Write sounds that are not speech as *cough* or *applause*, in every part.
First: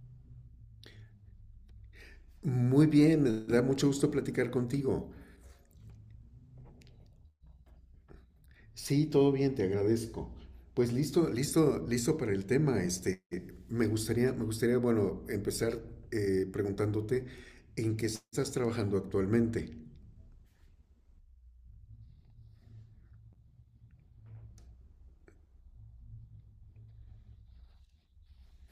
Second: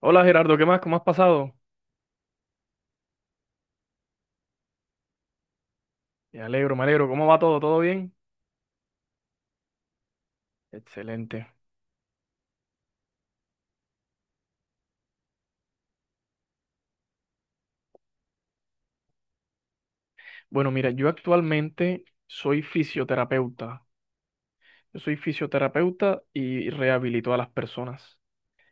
Hola Gerardo, ¿qué más? ¿Cómo has pasado? Muy bien, me da mucho gusto platicar contigo. Me alegro, me alegro. ¿Cómo va todo? ¿Todo bien? Sí, todo bien, te agradezco. Pues listo, Excelente. listo, listo para el tema. Bueno, empezar preguntándote en qué estás trabajando actualmente. Bueno, mira, yo actualmente soy fisioterapeuta. Yo soy fisioterapeuta y rehabilito a las personas.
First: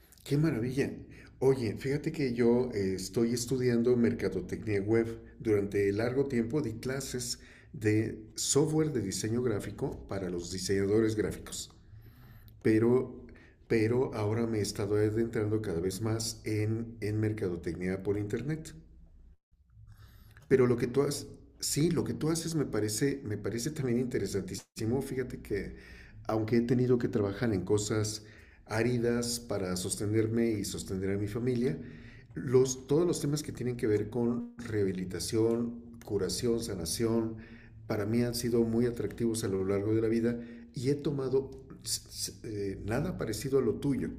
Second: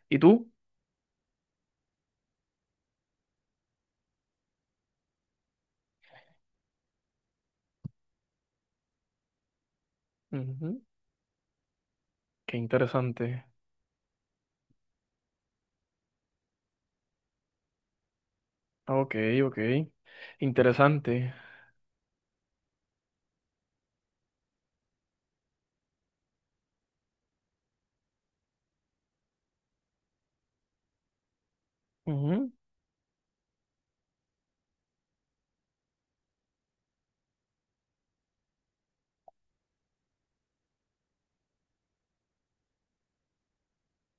¿Y ¡Qué tú? maravilla! Oye, fíjate que yo estoy estudiando mercadotecnia web. Durante largo tiempo di clases de software de diseño gráfico para los Ujú. diseñadores gráficos. Qué pero, interesante. pero ahora me he estado adentrando cada vez más en mercadotecnia por internet. Ok, ok. Pero lo que tú haces, Interesante. sí, lo que tú haces me parece también interesantísimo. Fíjate que aunque he tenido que trabajar en cosas áridas para sostenerme y sostener a mi familia, Ujú. Todos los temas que tienen que ver con rehabilitación, curación, sanación, para mí han sido muy atractivos a lo largo de la vida y he tomado nada parecido a lo tuyo,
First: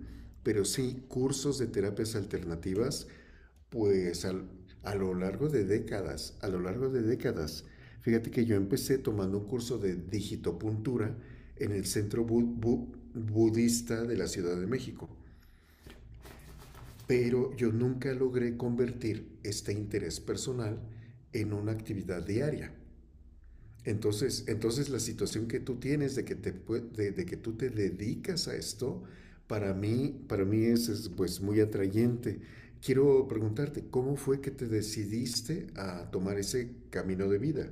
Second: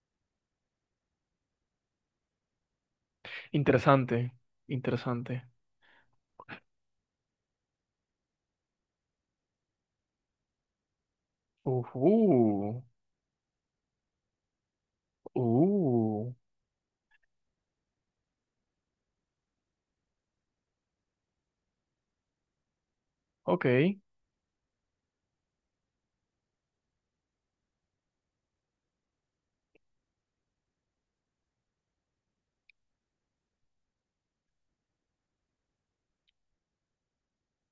pero sí cursos de terapias alternativas Interesante. pues al- a lo Interesante. largo de décadas, fíjate que yo empecé tomando un curso de digitopuntura en el Centro Ujú. Budista de la Ciudad de México, uh, pero yo nunca logré convertir este interés personal en una actividad diaria. ok. Entonces, la situación que tú tienes de de que tú te dedicas a esto, para mí es, pues muy atrayente. Quiero preguntarte, ¿cómo fue que te decidiste a tomar ese camino de vida?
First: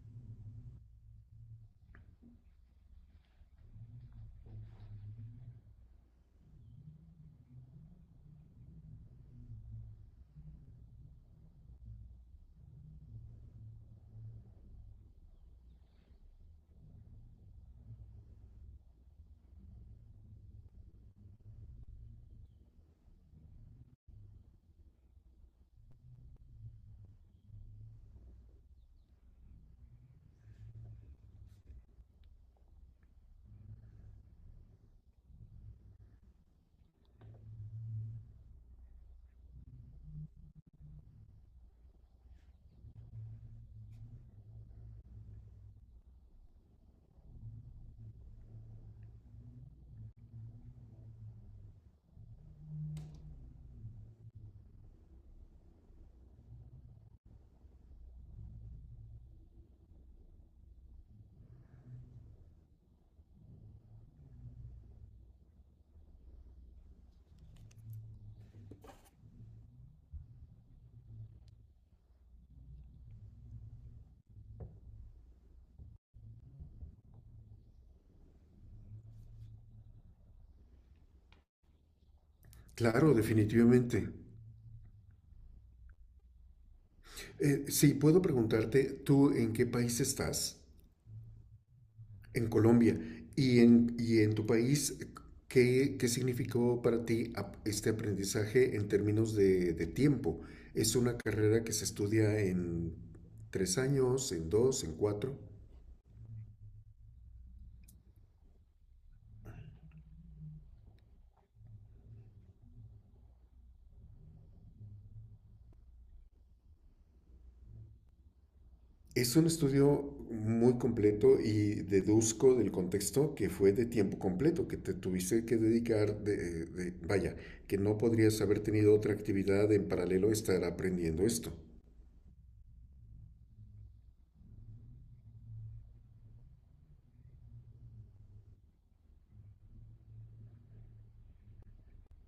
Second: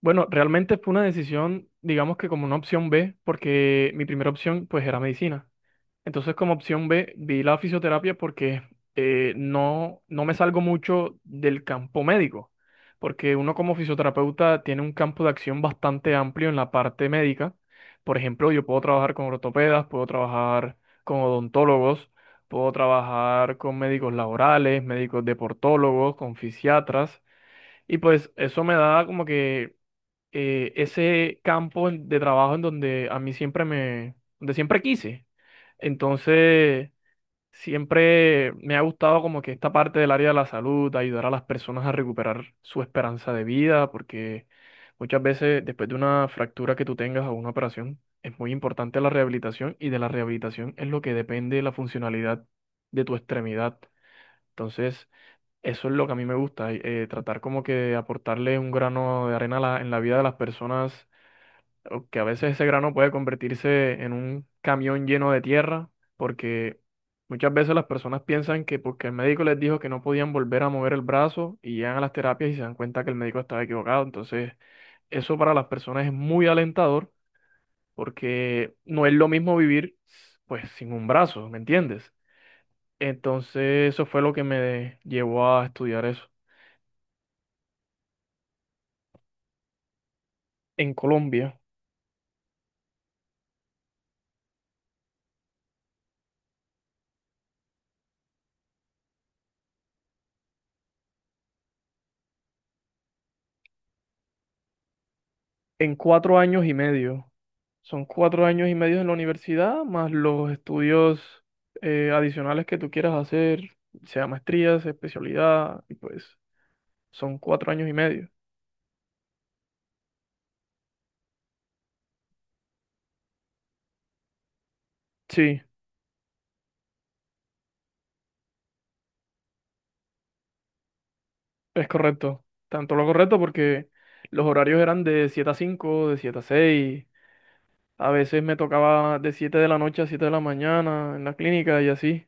Bueno, realmente fue una decisión, digamos que como una opción B, porque mi primera opción pues era medicina. Entonces, como opción B, vi la fisioterapia porque no, no me salgo mucho del campo médico, porque uno como fisioterapeuta tiene un campo de acción bastante amplio en la parte médica. Por ejemplo, yo puedo trabajar con ortopedas, puedo trabajar con odontólogos, puedo trabajar con médicos laborales, médicos deportólogos, con fisiatras, y pues eso me da como que ese campo de trabajo en donde a mí siempre me, donde siempre quise. Entonces, siempre me ha gustado como que esta parte del área de la salud, ayudar a las personas a recuperar su esperanza de vida, porque muchas veces después de una fractura que tú tengas o una operación, es muy importante la rehabilitación y de la rehabilitación es lo que depende la funcionalidad de tu extremidad. Entonces, eso es lo que a mí me gusta, tratar como que de aportarle un grano de arena a en la vida de las personas o que a veces ese grano puede convertirse en un camión lleno de tierra, porque muchas veces las personas piensan que porque el médico les dijo que no podían volver a mover el brazo y llegan a las terapias y se dan cuenta que el médico estaba equivocado. Entonces, eso para las personas es muy alentador porque no es lo mismo vivir pues sin un brazo, ¿me entiendes? Claro, Entonces, definitivamente. eso fue lo que me llevó a estudiar eso Sí, puedo preguntarte, ¿tú en qué país estás? en Colombia. En Colombia. ¿Y y en tu país, qué significó para ti este aprendizaje en términos de tiempo? ¿Es una carrera que se estudia en tres años, en dos, en cuatro? En cuatro años y medio. Son cuatro años y medio en la universidad, más los estudios adicionales que tú quieras hacer, sea maestría, sea especialidad, y pues son cuatro años y medio. Es un estudio muy completo y deduzco del contexto que fue de tiempo completo, que te tuviste que Sí, dedicar, vaya, que no podrías haber tenido otra actividad en paralelo a estar aprendiendo esto. es correcto. Tanto lo correcto porque los horarios eran de 7 a 5, de 7 a 6. A veces me tocaba de 7 de la noche a 7 de la mañana en la clínica y así.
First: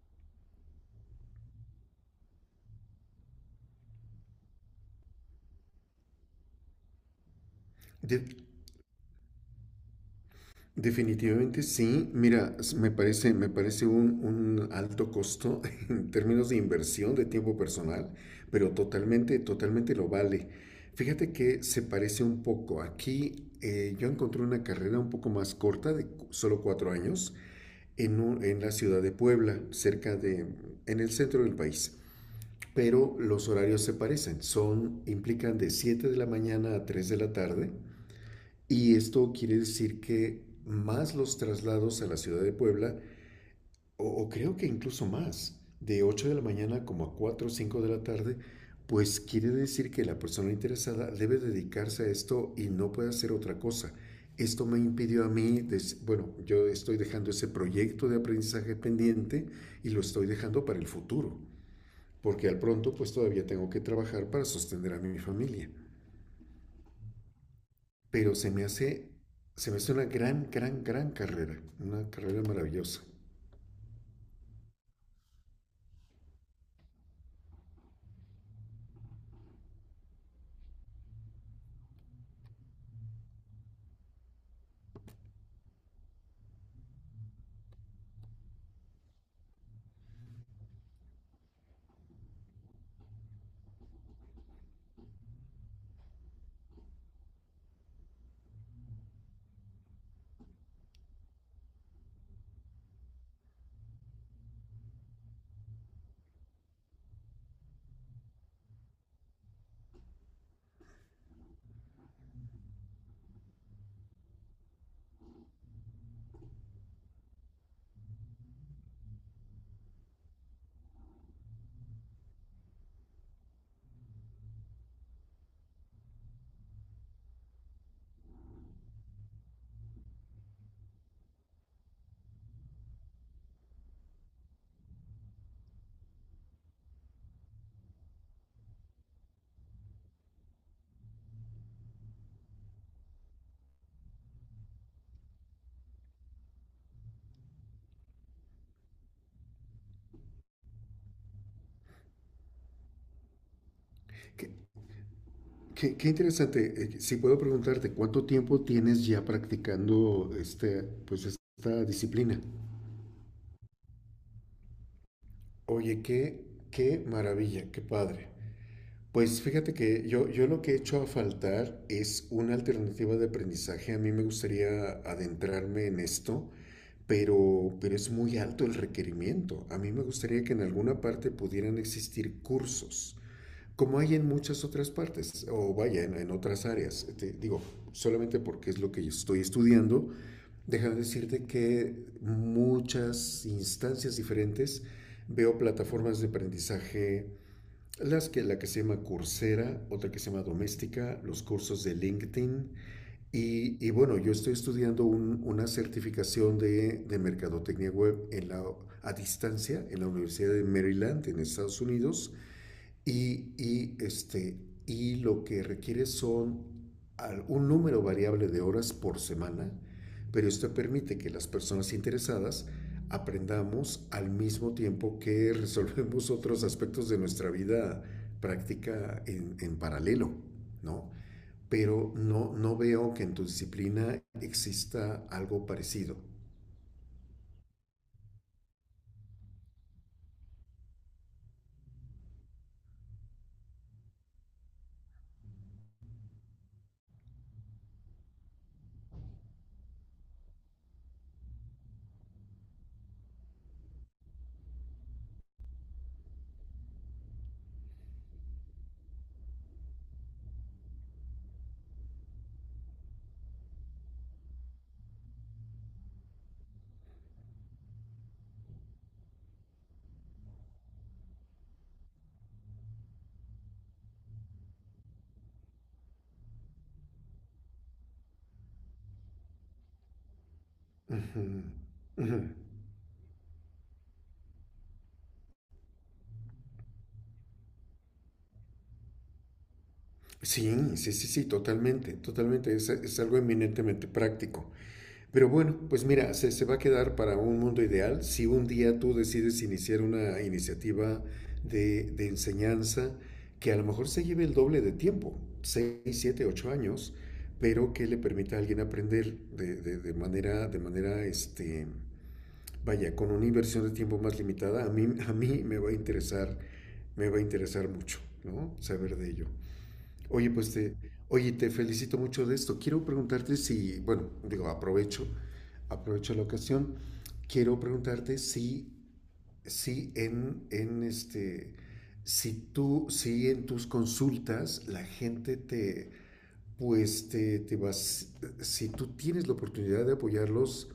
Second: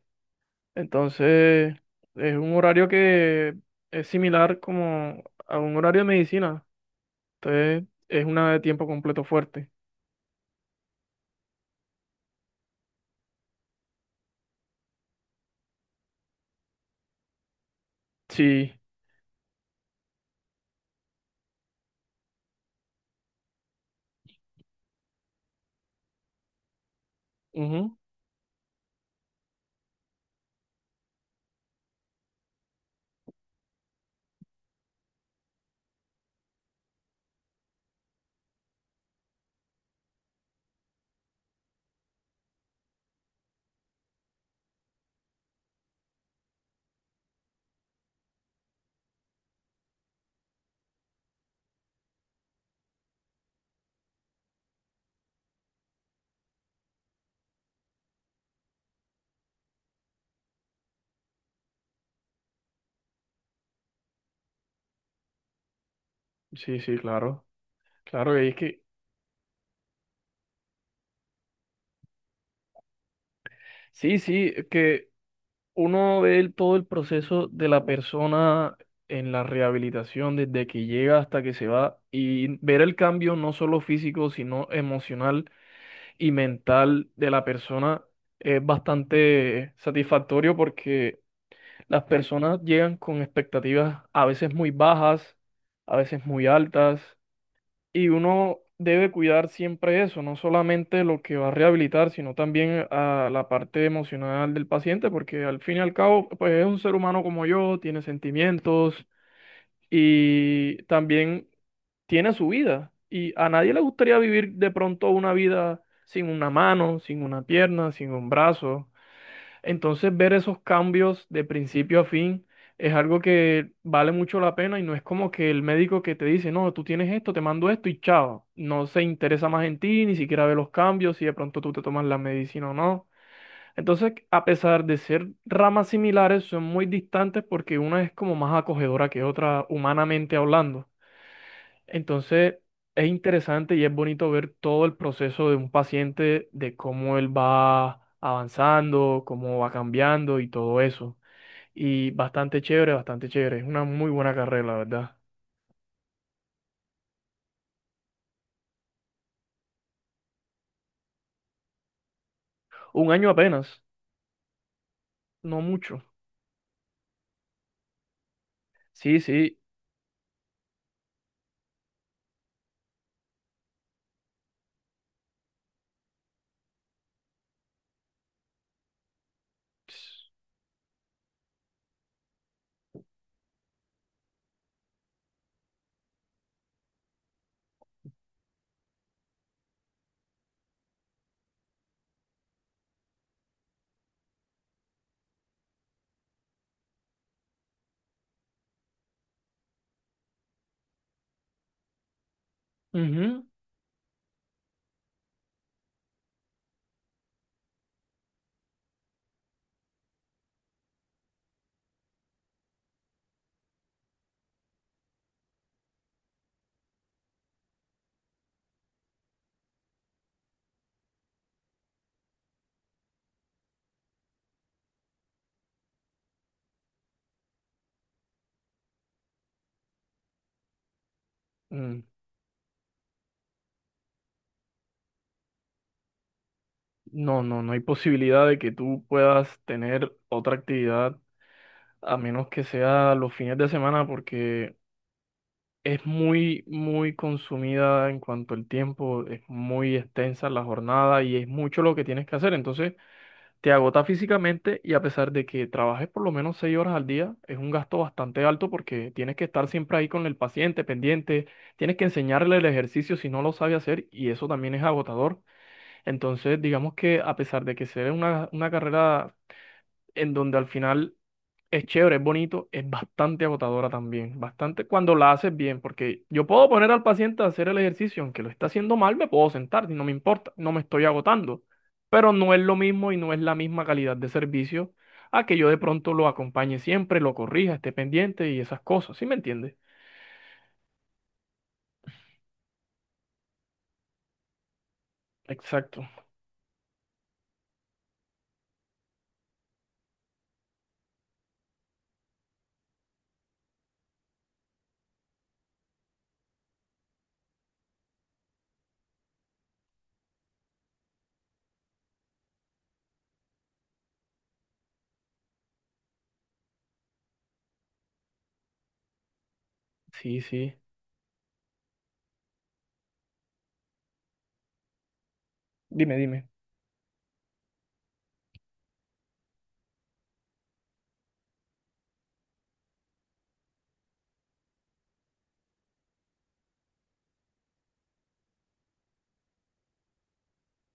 Entonces, es un horario que es similar como a un horario de medicina. Entonces, es De- una de tiempo completo fuerte. Definitivamente sí. Mira, me parece un alto costo *laughs* en términos de inversión de tiempo personal, pero Sí, totalmente, totalmente lo vale. Fíjate que se parece un poco. Aquí yo encontré una carrera un poco más corta, de solo cuatro años, ujú. En la ciudad de Puebla, en el centro del país. Pero los horarios se parecen. Son, implican de 7 de la mañana a 3 de la tarde y esto quiere decir que más los traslados a la ciudad de Puebla, o creo que incluso más, de 8 de la mañana como a 4, o 5 de la tarde, pues quiere decir que la persona interesada debe dedicarse a esto y no puede hacer otra cosa. Esto me impidió a mí, bueno, yo estoy dejando ese proyecto de aprendizaje pendiente y lo estoy dejando para el futuro, porque al pronto pues todavía tengo que trabajar para sostener a mi familia. Sí, sí, claro. pero Claro, y se es me que hace, Se me hace una gran, gran, gran carrera, una carrera maravillosa. sí, sí, es que uno ve todo el proceso de la persona en la rehabilitación, desde que llega hasta que se va, y ver el cambio no solo físico, sino emocional y mental de la persona es bastante satisfactorio porque las personas llegan con expectativas a veces muy bajas, a veces muy altas. Y uno debe cuidar siempre eso, no solamente lo que va a rehabilitar, sino también a la parte emocional del paciente, porque al fin y al cabo, pues es un ser humano como yo, tiene sentimientos y también tiene su vida. Y a nadie le gustaría vivir de pronto una vida sin una mano, sin una pierna, sin un brazo. Entonces, ver esos cambios de principio a fin es algo que vale mucho la pena y no es como que el médico que te dice, no, tú tienes esto, te mando esto y chao. No se interesa más en ti, ni siquiera ve los cambios, si de pronto tú te tomas la medicina o no. Entonces, a pesar de ser ramas similares, son muy distantes porque una es como más acogedora que otra, humanamente hablando. Entonces, es interesante y es bonito ver todo el proceso de un paciente, de cómo él va avanzando, cómo va cambiando y todo eso. Y bastante chévere, bastante chévere. Es una muy buena Qué, carrera, la verdad. Qué interesante. Si puedo preguntarte, ¿cuánto tiempo tienes ya practicando este, pues esta disciplina? Un año apenas, no mucho. Oye, qué maravilla, qué padre. Sí, Pues sí. fíjate que yo lo que he hecho a faltar es una alternativa de aprendizaje. A mí me gustaría adentrarme en esto, pero es muy alto el requerimiento. A mí me ps- gustaría que en alguna parte pudieran existir cursos como hay en muchas otras partes, o vaya, en otras áreas, te digo, solamente porque es lo que yo estoy estudiando, déjame decirte que muchas instancias diferentes veo plataformas de aprendizaje, la que se llama Coursera, otra que se llama Doméstica, los cursos de LinkedIn, ujú. Y bueno, yo estoy estudiando una certificación de mercadotecnia web en la, a distancia en la Universidad de Maryland, en Estados Unidos, y, y, este, y lo que requiere son un número variable de horas por semana, pero esto permite que las personas interesadas aprendamos al mismo tiempo que *laughs* resolvemos otros aspectos de nuestra vida práctica en paralelo, ¿no? mm, Pero no, no veo que en tu disciplina exista algo parecido. No, no, no hay posibilidad de que tú puedas tener otra actividad a menos que sea los fines de semana porque es muy, muy consumida en cuanto al tiempo, es muy extensa la jornada y es mucho lo que tienes que hacer. Entonces, te agota físicamente y a pesar de que trabajes por lo menos seis horas al día, es un gasto bastante alto porque tienes que estar siempre ahí con el paciente pendiente, tienes que enseñarle el ejercicio si no lo sabe hacer y eso también es agotador. Entonces, digamos que a pesar de que sea una carrera en donde al final es chévere, es bonito, es bastante agotadora también, bastante cuando la haces bien, porque yo puedo poner al paciente a hacer el ejercicio, aunque lo está haciendo mal, me puedo sentar y no me importa, no me estoy Ujú, agotando, pero ujú. no es lo mismo y no es la misma calidad de servicio a que yo de pronto lo acompañe siempre, lo corrija, esté pendiente y esas cosas, ¿sí me entiendes? Sí, sí, sí, sí, totalmente, totalmente. Es algo eminentemente práctico. Pero bueno, pues Exacto, mira, se va a quedar para un mundo ideal si un día tú decides iniciar una iniciativa de enseñanza que a lo mejor se lleve el doble de tiempo, 6 7 8 años, pero que le permita a alguien aprender de manera, vaya, con una inversión de tiempo más limitada, a mí me va a interesar, me va a interesar mucho, ¿no? Saber de ello. sí, Oye, sí, oye, te felicito mucho de esto. Quiero preguntarte si, bueno, digo, dime, aprovecho la dime. ocasión. Quiero preguntarte si, si si tú, si en tus consultas la gente te, pues te vas, si si tú tienes la oportunidad de apoyarlos,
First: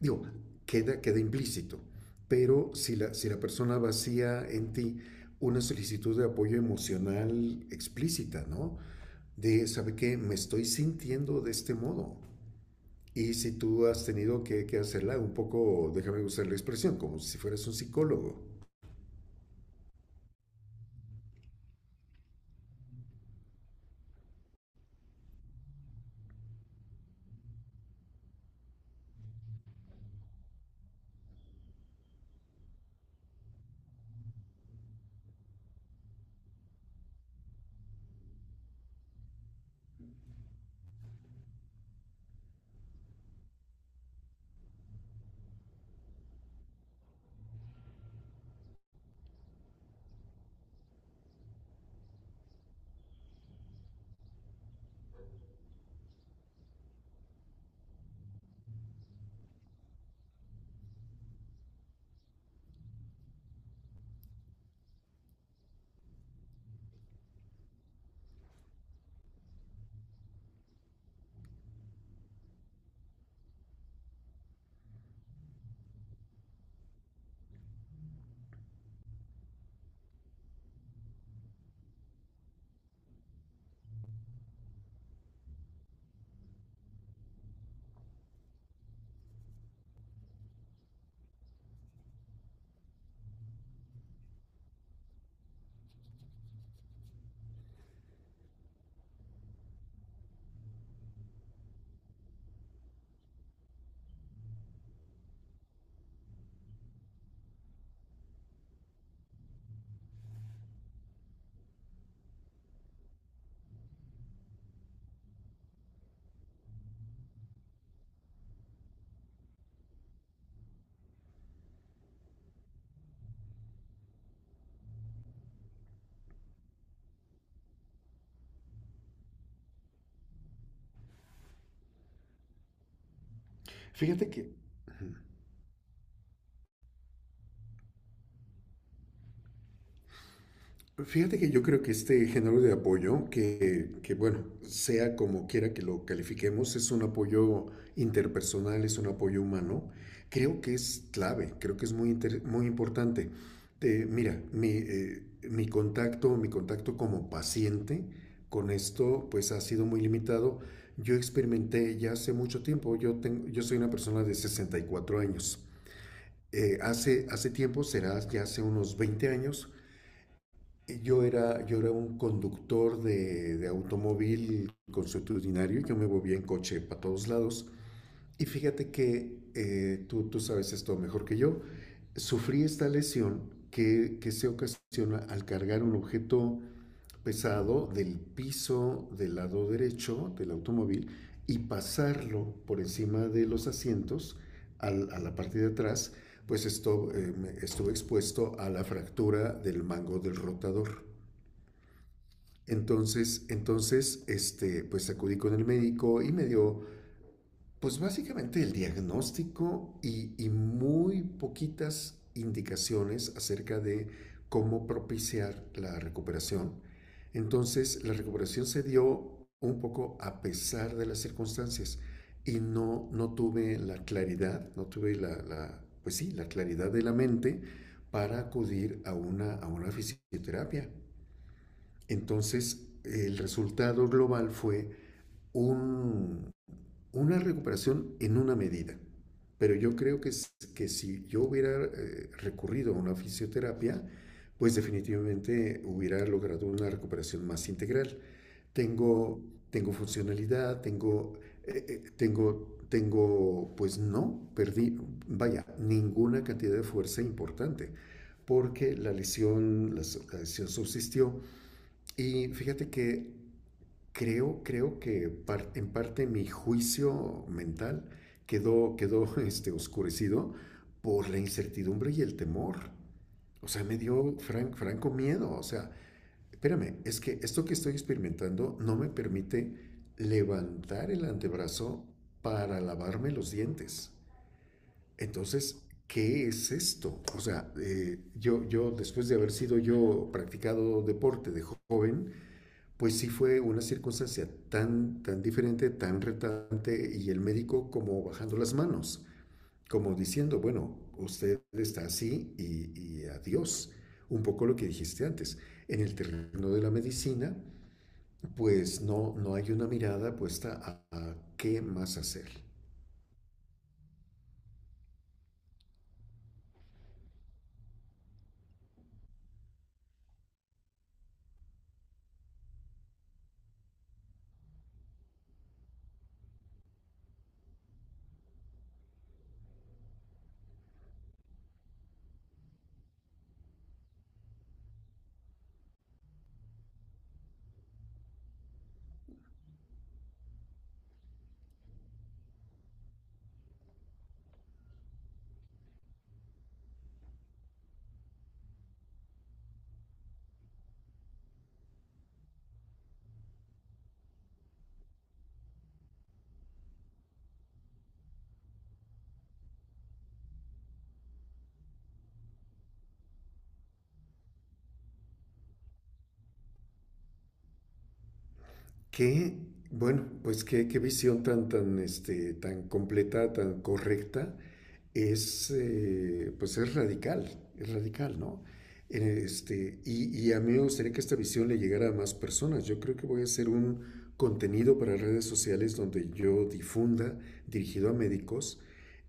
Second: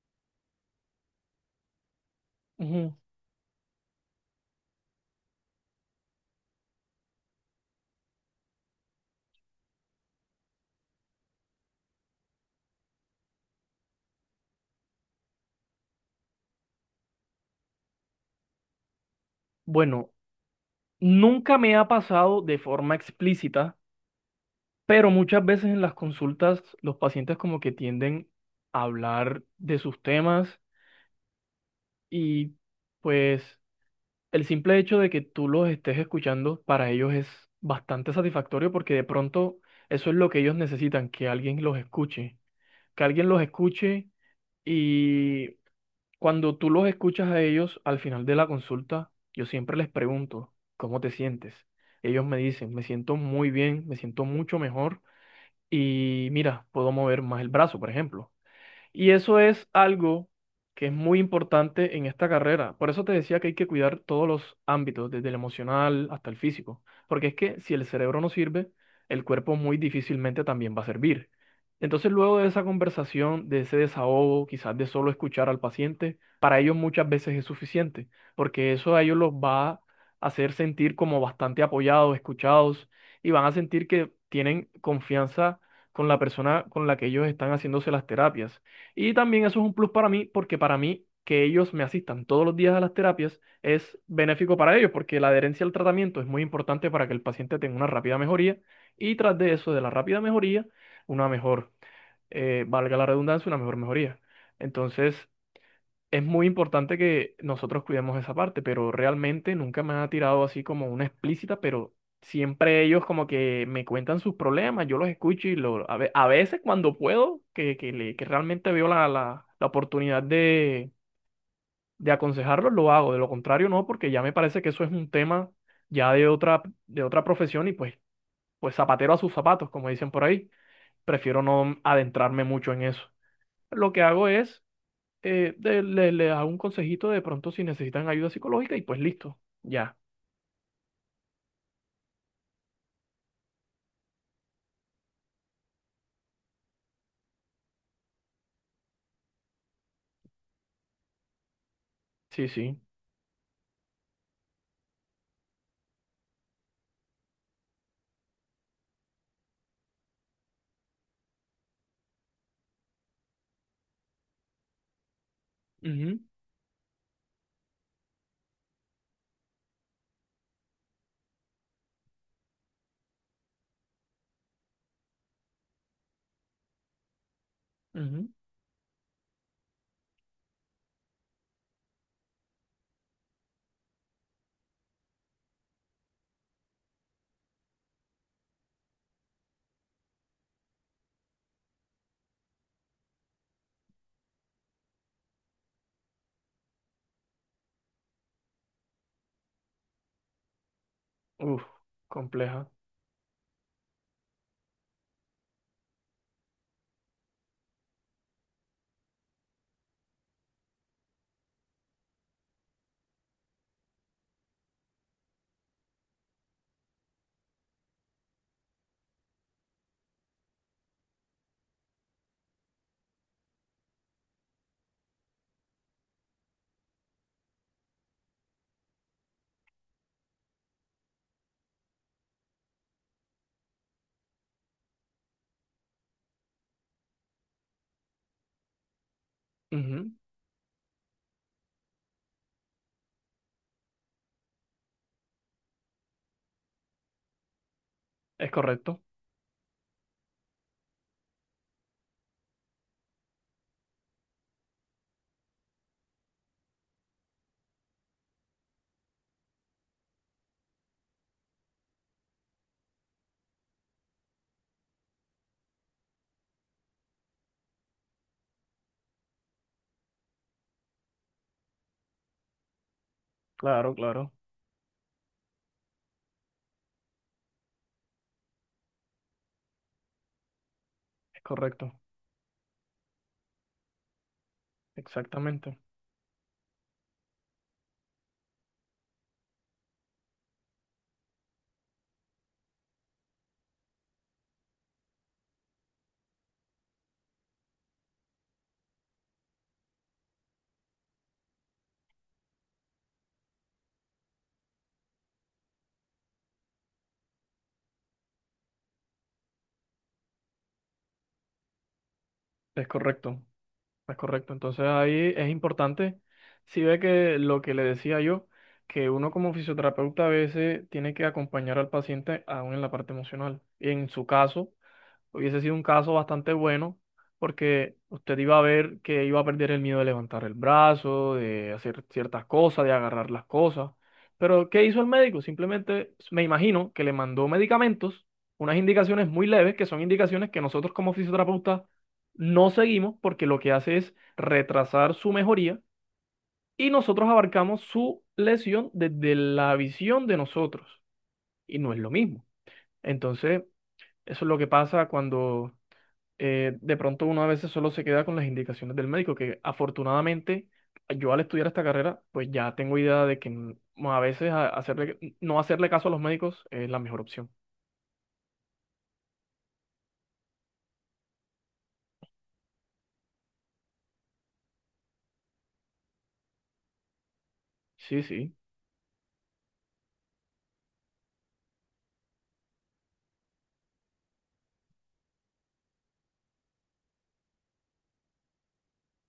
digo, queda implícito. Pero Ujú. Si la persona vacía en ti una solicitud de apoyo emocional explícita, ¿no? De, ¿sabe qué? Me estoy sintiendo de este modo. Y si tú has tenido que hacerla un poco, déjame usar la expresión, como si fueras un psicólogo. Bueno, nunca me ha pasado de forma explícita, pero muchas veces en las consultas los pacientes como que tienden a hablar de sus temas y pues el simple hecho de que tú los estés escuchando para ellos es bastante satisfactorio porque de pronto eso es lo que ellos necesitan, que alguien los escuche, que alguien los escuche y cuando tú los escuchas a ellos al final de la consulta, yo siempre les pregunto, ¿cómo te sientes? Ellos me dicen, me siento muy bien, me siento mucho mejor. Y mira, puedo mover más el brazo, por ejemplo. Y eso es algo que es muy importante en esta carrera. Por eso te decía que hay que cuidar todos los ámbitos, desde el emocional hasta el físico. Porque es que si el cerebro no sirve, el cuerpo muy difícilmente también va a servir. Entonces, luego de esa conversación, de ese desahogo, quizás de solo escuchar al paciente, para ellos muchas veces es suficiente, porque eso a ellos los va a hacer sentir como bastante apoyados, escuchados, y van a sentir que tienen confianza con la persona con la que ellos están haciéndose las terapias. Y también eso es un plus para mí, porque para mí que ellos me asistan todos los días a las terapias es benéfico para ellos, porque la adherencia al tratamiento es muy importante para que el paciente tenga una rápida mejoría y tras de eso, de la rápida mejoría, una mejor, valga la redundancia, una mejor mejoría. Entonces, es muy importante que nosotros cuidemos esa parte, pero realmente nunca me ha tirado así como una explícita, pero siempre ellos como que me cuentan sus problemas, yo los escucho a veces cuando puedo, que realmente veo la oportunidad de aconsejarlos, lo hago, de lo contrario no, porque ya me parece que eso es un tema ya de otra profesión y pues zapatero a sus zapatos, como dicen por ahí, prefiero no adentrarme mucho en eso. Lo que hago Fíjate que es le da un consejito de pronto si necesitan ayuda psicológica y pues listo, ya. Fíjate que yo creo que este género de apoyo, bueno, sea como quiera que lo califiquemos, es un apoyo interpersonal, es un apoyo humano, creo que es clave, creo que es muy, Sí, muy sí. importante. Mi contacto, mi contacto como paciente con esto, pues ha sido muy limitado. Yo experimenté ya hace mucho tiempo, yo soy una persona de 64 años. Ujú, Hace tiempo, será ya hace unos 20 años, yo era un conductor de automóvil consuetudinario, yo me movía en coche para todos lados. ujú. Y fíjate que tú sabes esto mejor que yo, sufrí esta lesión que se ocasiona al cargar un objeto pesado del piso del lado derecho del automóvil y pasarlo por encima de los asientos a la parte de atrás, pues esto, estuve expuesto a la fractura del mango del rotador. Uf, compleja. Entonces, pues acudí con el médico pues básicamente el diagnóstico y muy poquitas indicaciones acerca de cómo propiciar la recuperación. Entonces, la recuperación se dio un poco a pesar de las circunstancias y no, no tuve la claridad, no tuve la, la- pues sí, la claridad de la mente para acudir a a una fisioterapia. Entonces, el resultado global fue un, una recuperación en una medida. Pero yo Ujú. creo que si yo hubiera recurrido a una fisioterapia, pues definitivamente hubiera logrado una recuperación más integral. Es correcto. Tengo, Tengo funcionalidad, tengo, pues no, vaya, ninguna cantidad de fuerza importante, porque la lesión subsistió, y fíjate que creo que en parte mi juicio mental quedó *laughs* oscurecido por la incertidumbre y el temor. O sea, Claro, me claro. dio franco miedo. O sea, espérame, es que esto que estoy experimentando no me permite levantar el Es correcto. antebrazo para lavarme los dientes. Exactamente. Entonces, ¿qué es esto? O sea, yo después de haber sido yo practicado deporte de joven, pues sí fue una circunstancia tan, tan diferente, tan retante, y el médico como bajando las manos, como diciendo, bueno, usted está así y adiós. Un poco lo que dijiste antes. En el terreno de la medicina, pues no, no hay una mirada puesta a qué más hacer. Es correcto. Es correcto. Entonces ahí es importante, si ve que lo que le decía yo, que uno como fisioterapeuta a veces tiene que acompañar al paciente aún en la parte emocional. Y en su caso, hubiese sido un caso bastante bueno porque usted iba a ver que iba a perder el miedo de levantar el brazo, de hacer ciertas cosas, de agarrar las cosas. Pero ¿qué hizo el médico? Simplemente me imagino que le mandó medicamentos, unas indicaciones muy leves, que son indicaciones que nosotros como fisioterapeutas no seguimos porque lo que hace es retrasar su mejoría y nosotros abarcamos su lesión desde la visión de nosotros y no es lo mismo. Entonces, eso es lo que pasa cuando de pronto uno a veces solo se queda con las indicaciones del médico, que afortunadamente yo al estudiar esta carrera, pues ya tengo idea de que a veces hacerle, no hacerle caso a los médicos es la mejor opción. Qué, bueno, pues qué visión tan, tan completa, tan correcta. Pues es Sí, radical, sí, ¿no? Y a mí me gustaría que esta visión le llegara a más personas. Yo creo que voy a hacer un contenido para redes sociales donde yo difunda, dirigido a médicos,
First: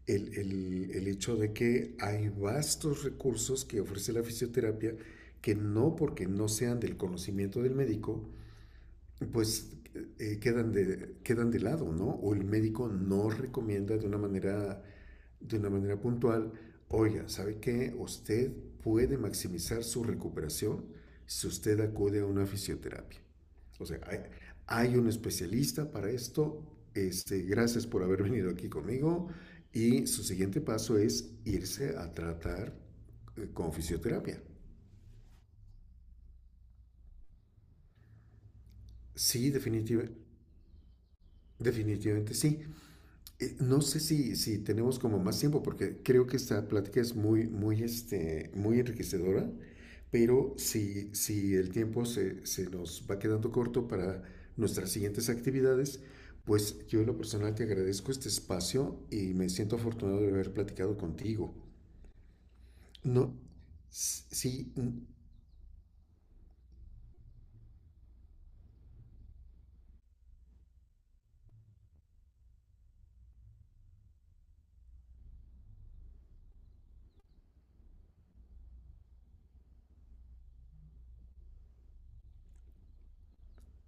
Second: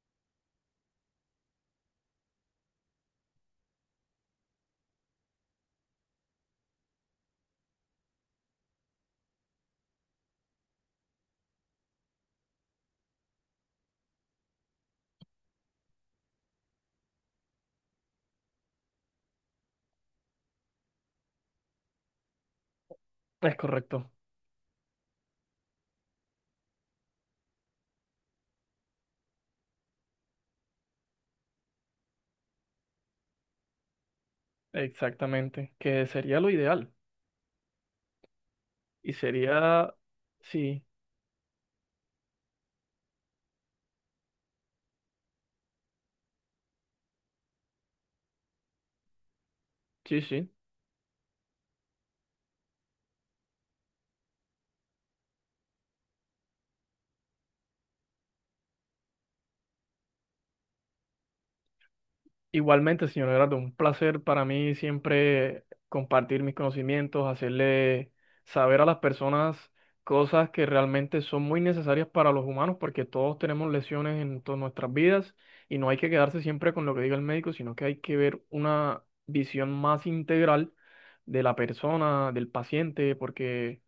el hecho de que hay vastos recursos que ofrece la fisioterapia que no porque no sean del conocimiento del médico, pues quedan de lado, ¿no? O el médico no recomienda de una manera puntual, oiga, ¿sabe qué? Usted puede maximizar su recuperación si usted acude a una fisioterapia. es O sea, correcto, hay un especialista para esto. Gracias por haber venido aquí conmigo. Y su siguiente paso es irse a tratar con fisioterapia. exactamente, que sería lo ideal y Sí, sería, definitiva- sí, Definitivamente sí. No sé si tenemos como más tiempo, porque creo que esta plática es muy, muy enriquecedora, sí, sí. pero si el tiempo se nos va quedando corto para nuestras siguientes actividades, pues yo en lo personal te agradezco este espacio y me siento afortunado de haber platicado contigo. Igualmente, señor No, Gerardo, un placer s- para sí, mí mm, siempre compartir mis conocimientos, hacerle saber a las personas cosas que realmente son muy necesarias para los humanos, porque todos tenemos lesiones en todas nuestras vidas y no hay que quedarse siempre con lo que diga el médico, sino que hay que ver una visión más integral de la persona, del paciente, porque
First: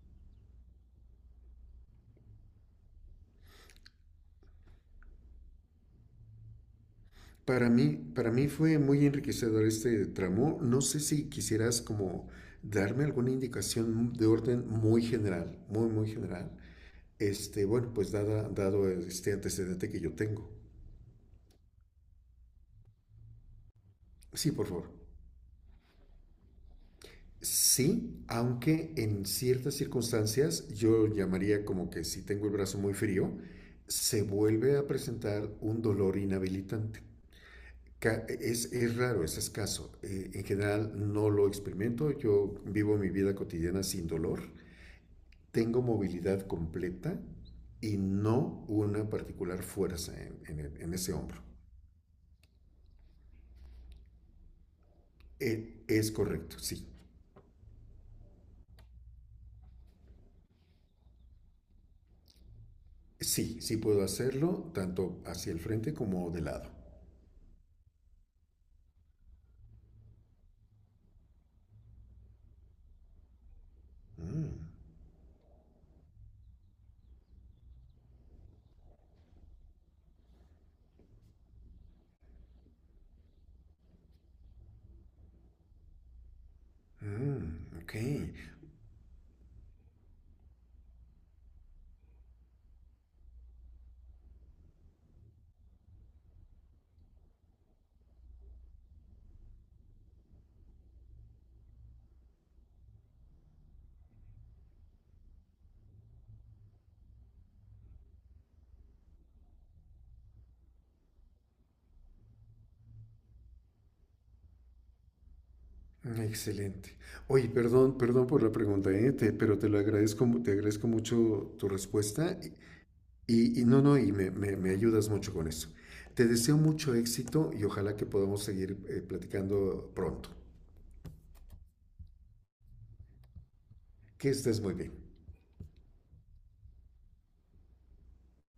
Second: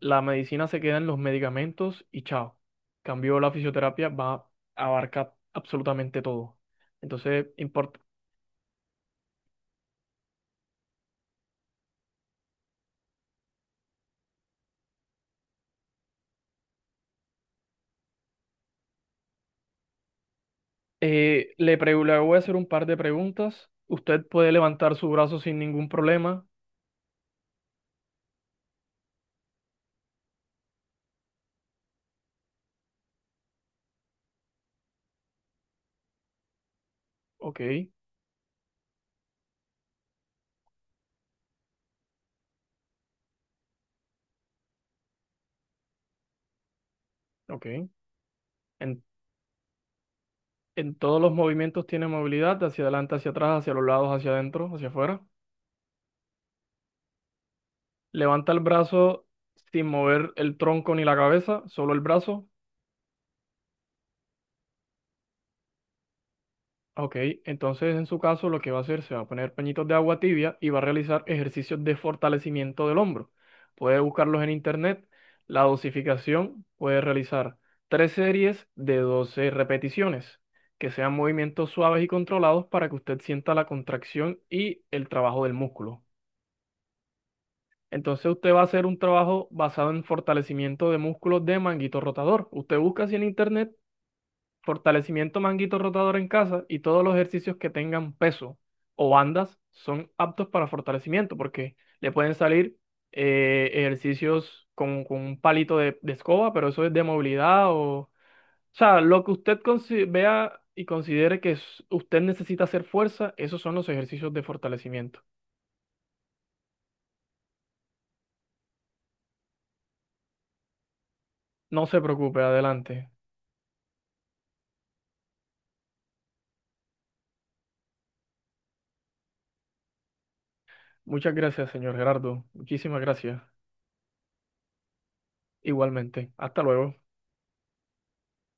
la medicina se queda en los medicamentos y chao. Cambio la fisioterapia va a abarcar absolutamente todo. Entonces, importa para mí fue muy enriquecedor este tramo. No sé si quisieras como darme alguna indicación de orden muy general, muy general. Dado este antecedente que yo tengo. Le voy a hacer un par de preguntas. Usted puede Sí, por favor. levantar su brazo sin ningún problema. Sí, aunque en ciertas circunstancias yo llamaría como que si tengo el brazo muy frío, se vuelve a presentar un dolor inhabilitante. Ok, Es raro, es escaso. En general no lo experimento. Yo vivo mi vida cotidiana sin dolor. Tengo movilidad completa ok. y no En, una particular fuerza en en ese todos los hombro. movimientos tiene movilidad, hacia adelante, hacia atrás, hacia los lados, hacia adentro, hacia afuera. Es correcto, sí. Levanta el brazo sin mover el tronco ni la cabeza, solo el brazo. Sí, sí puedo hacerlo tanto hacia el frente como de lado. Ok, entonces en su caso lo que va a hacer se va a poner pañitos de agua tibia y va a realizar ejercicios de fortalecimiento del hombro. Puede buscarlos en internet. La dosificación puede realizar tres series de 12 repeticiones, que sean movimientos suaves y controlados para que usted sienta la contracción y el trabajo del músculo. Mm, ok. Entonces usted va a hacer un trabajo basado en fortalecimiento de músculos de manguito rotador. Usted busca así en internet fortalecimiento manguito rotador en casa y todos los ejercicios que tengan peso o bandas son aptos para fortalecimiento porque le pueden salir ejercicios con un palito de escoba, pero eso es de movilidad o... O sea, lo que usted vea y considere que usted necesita hacer fuerza, esos son los ejercicios de fortalecimiento. Mm, excelente. Oye, perdón, perdón por la pregunta, pero te lo agradezco, te agradezco mucho tu No se respuesta. preocupe, adelante. Y no, no, y me- Me ayudas mucho con eso. Te deseo mucho éxito y ojalá que podamos seguir platicando pronto. Muchas gracias, señor Gerardo. Muchísimas gracias. Que estés muy bien. Igualmente. Hasta luego.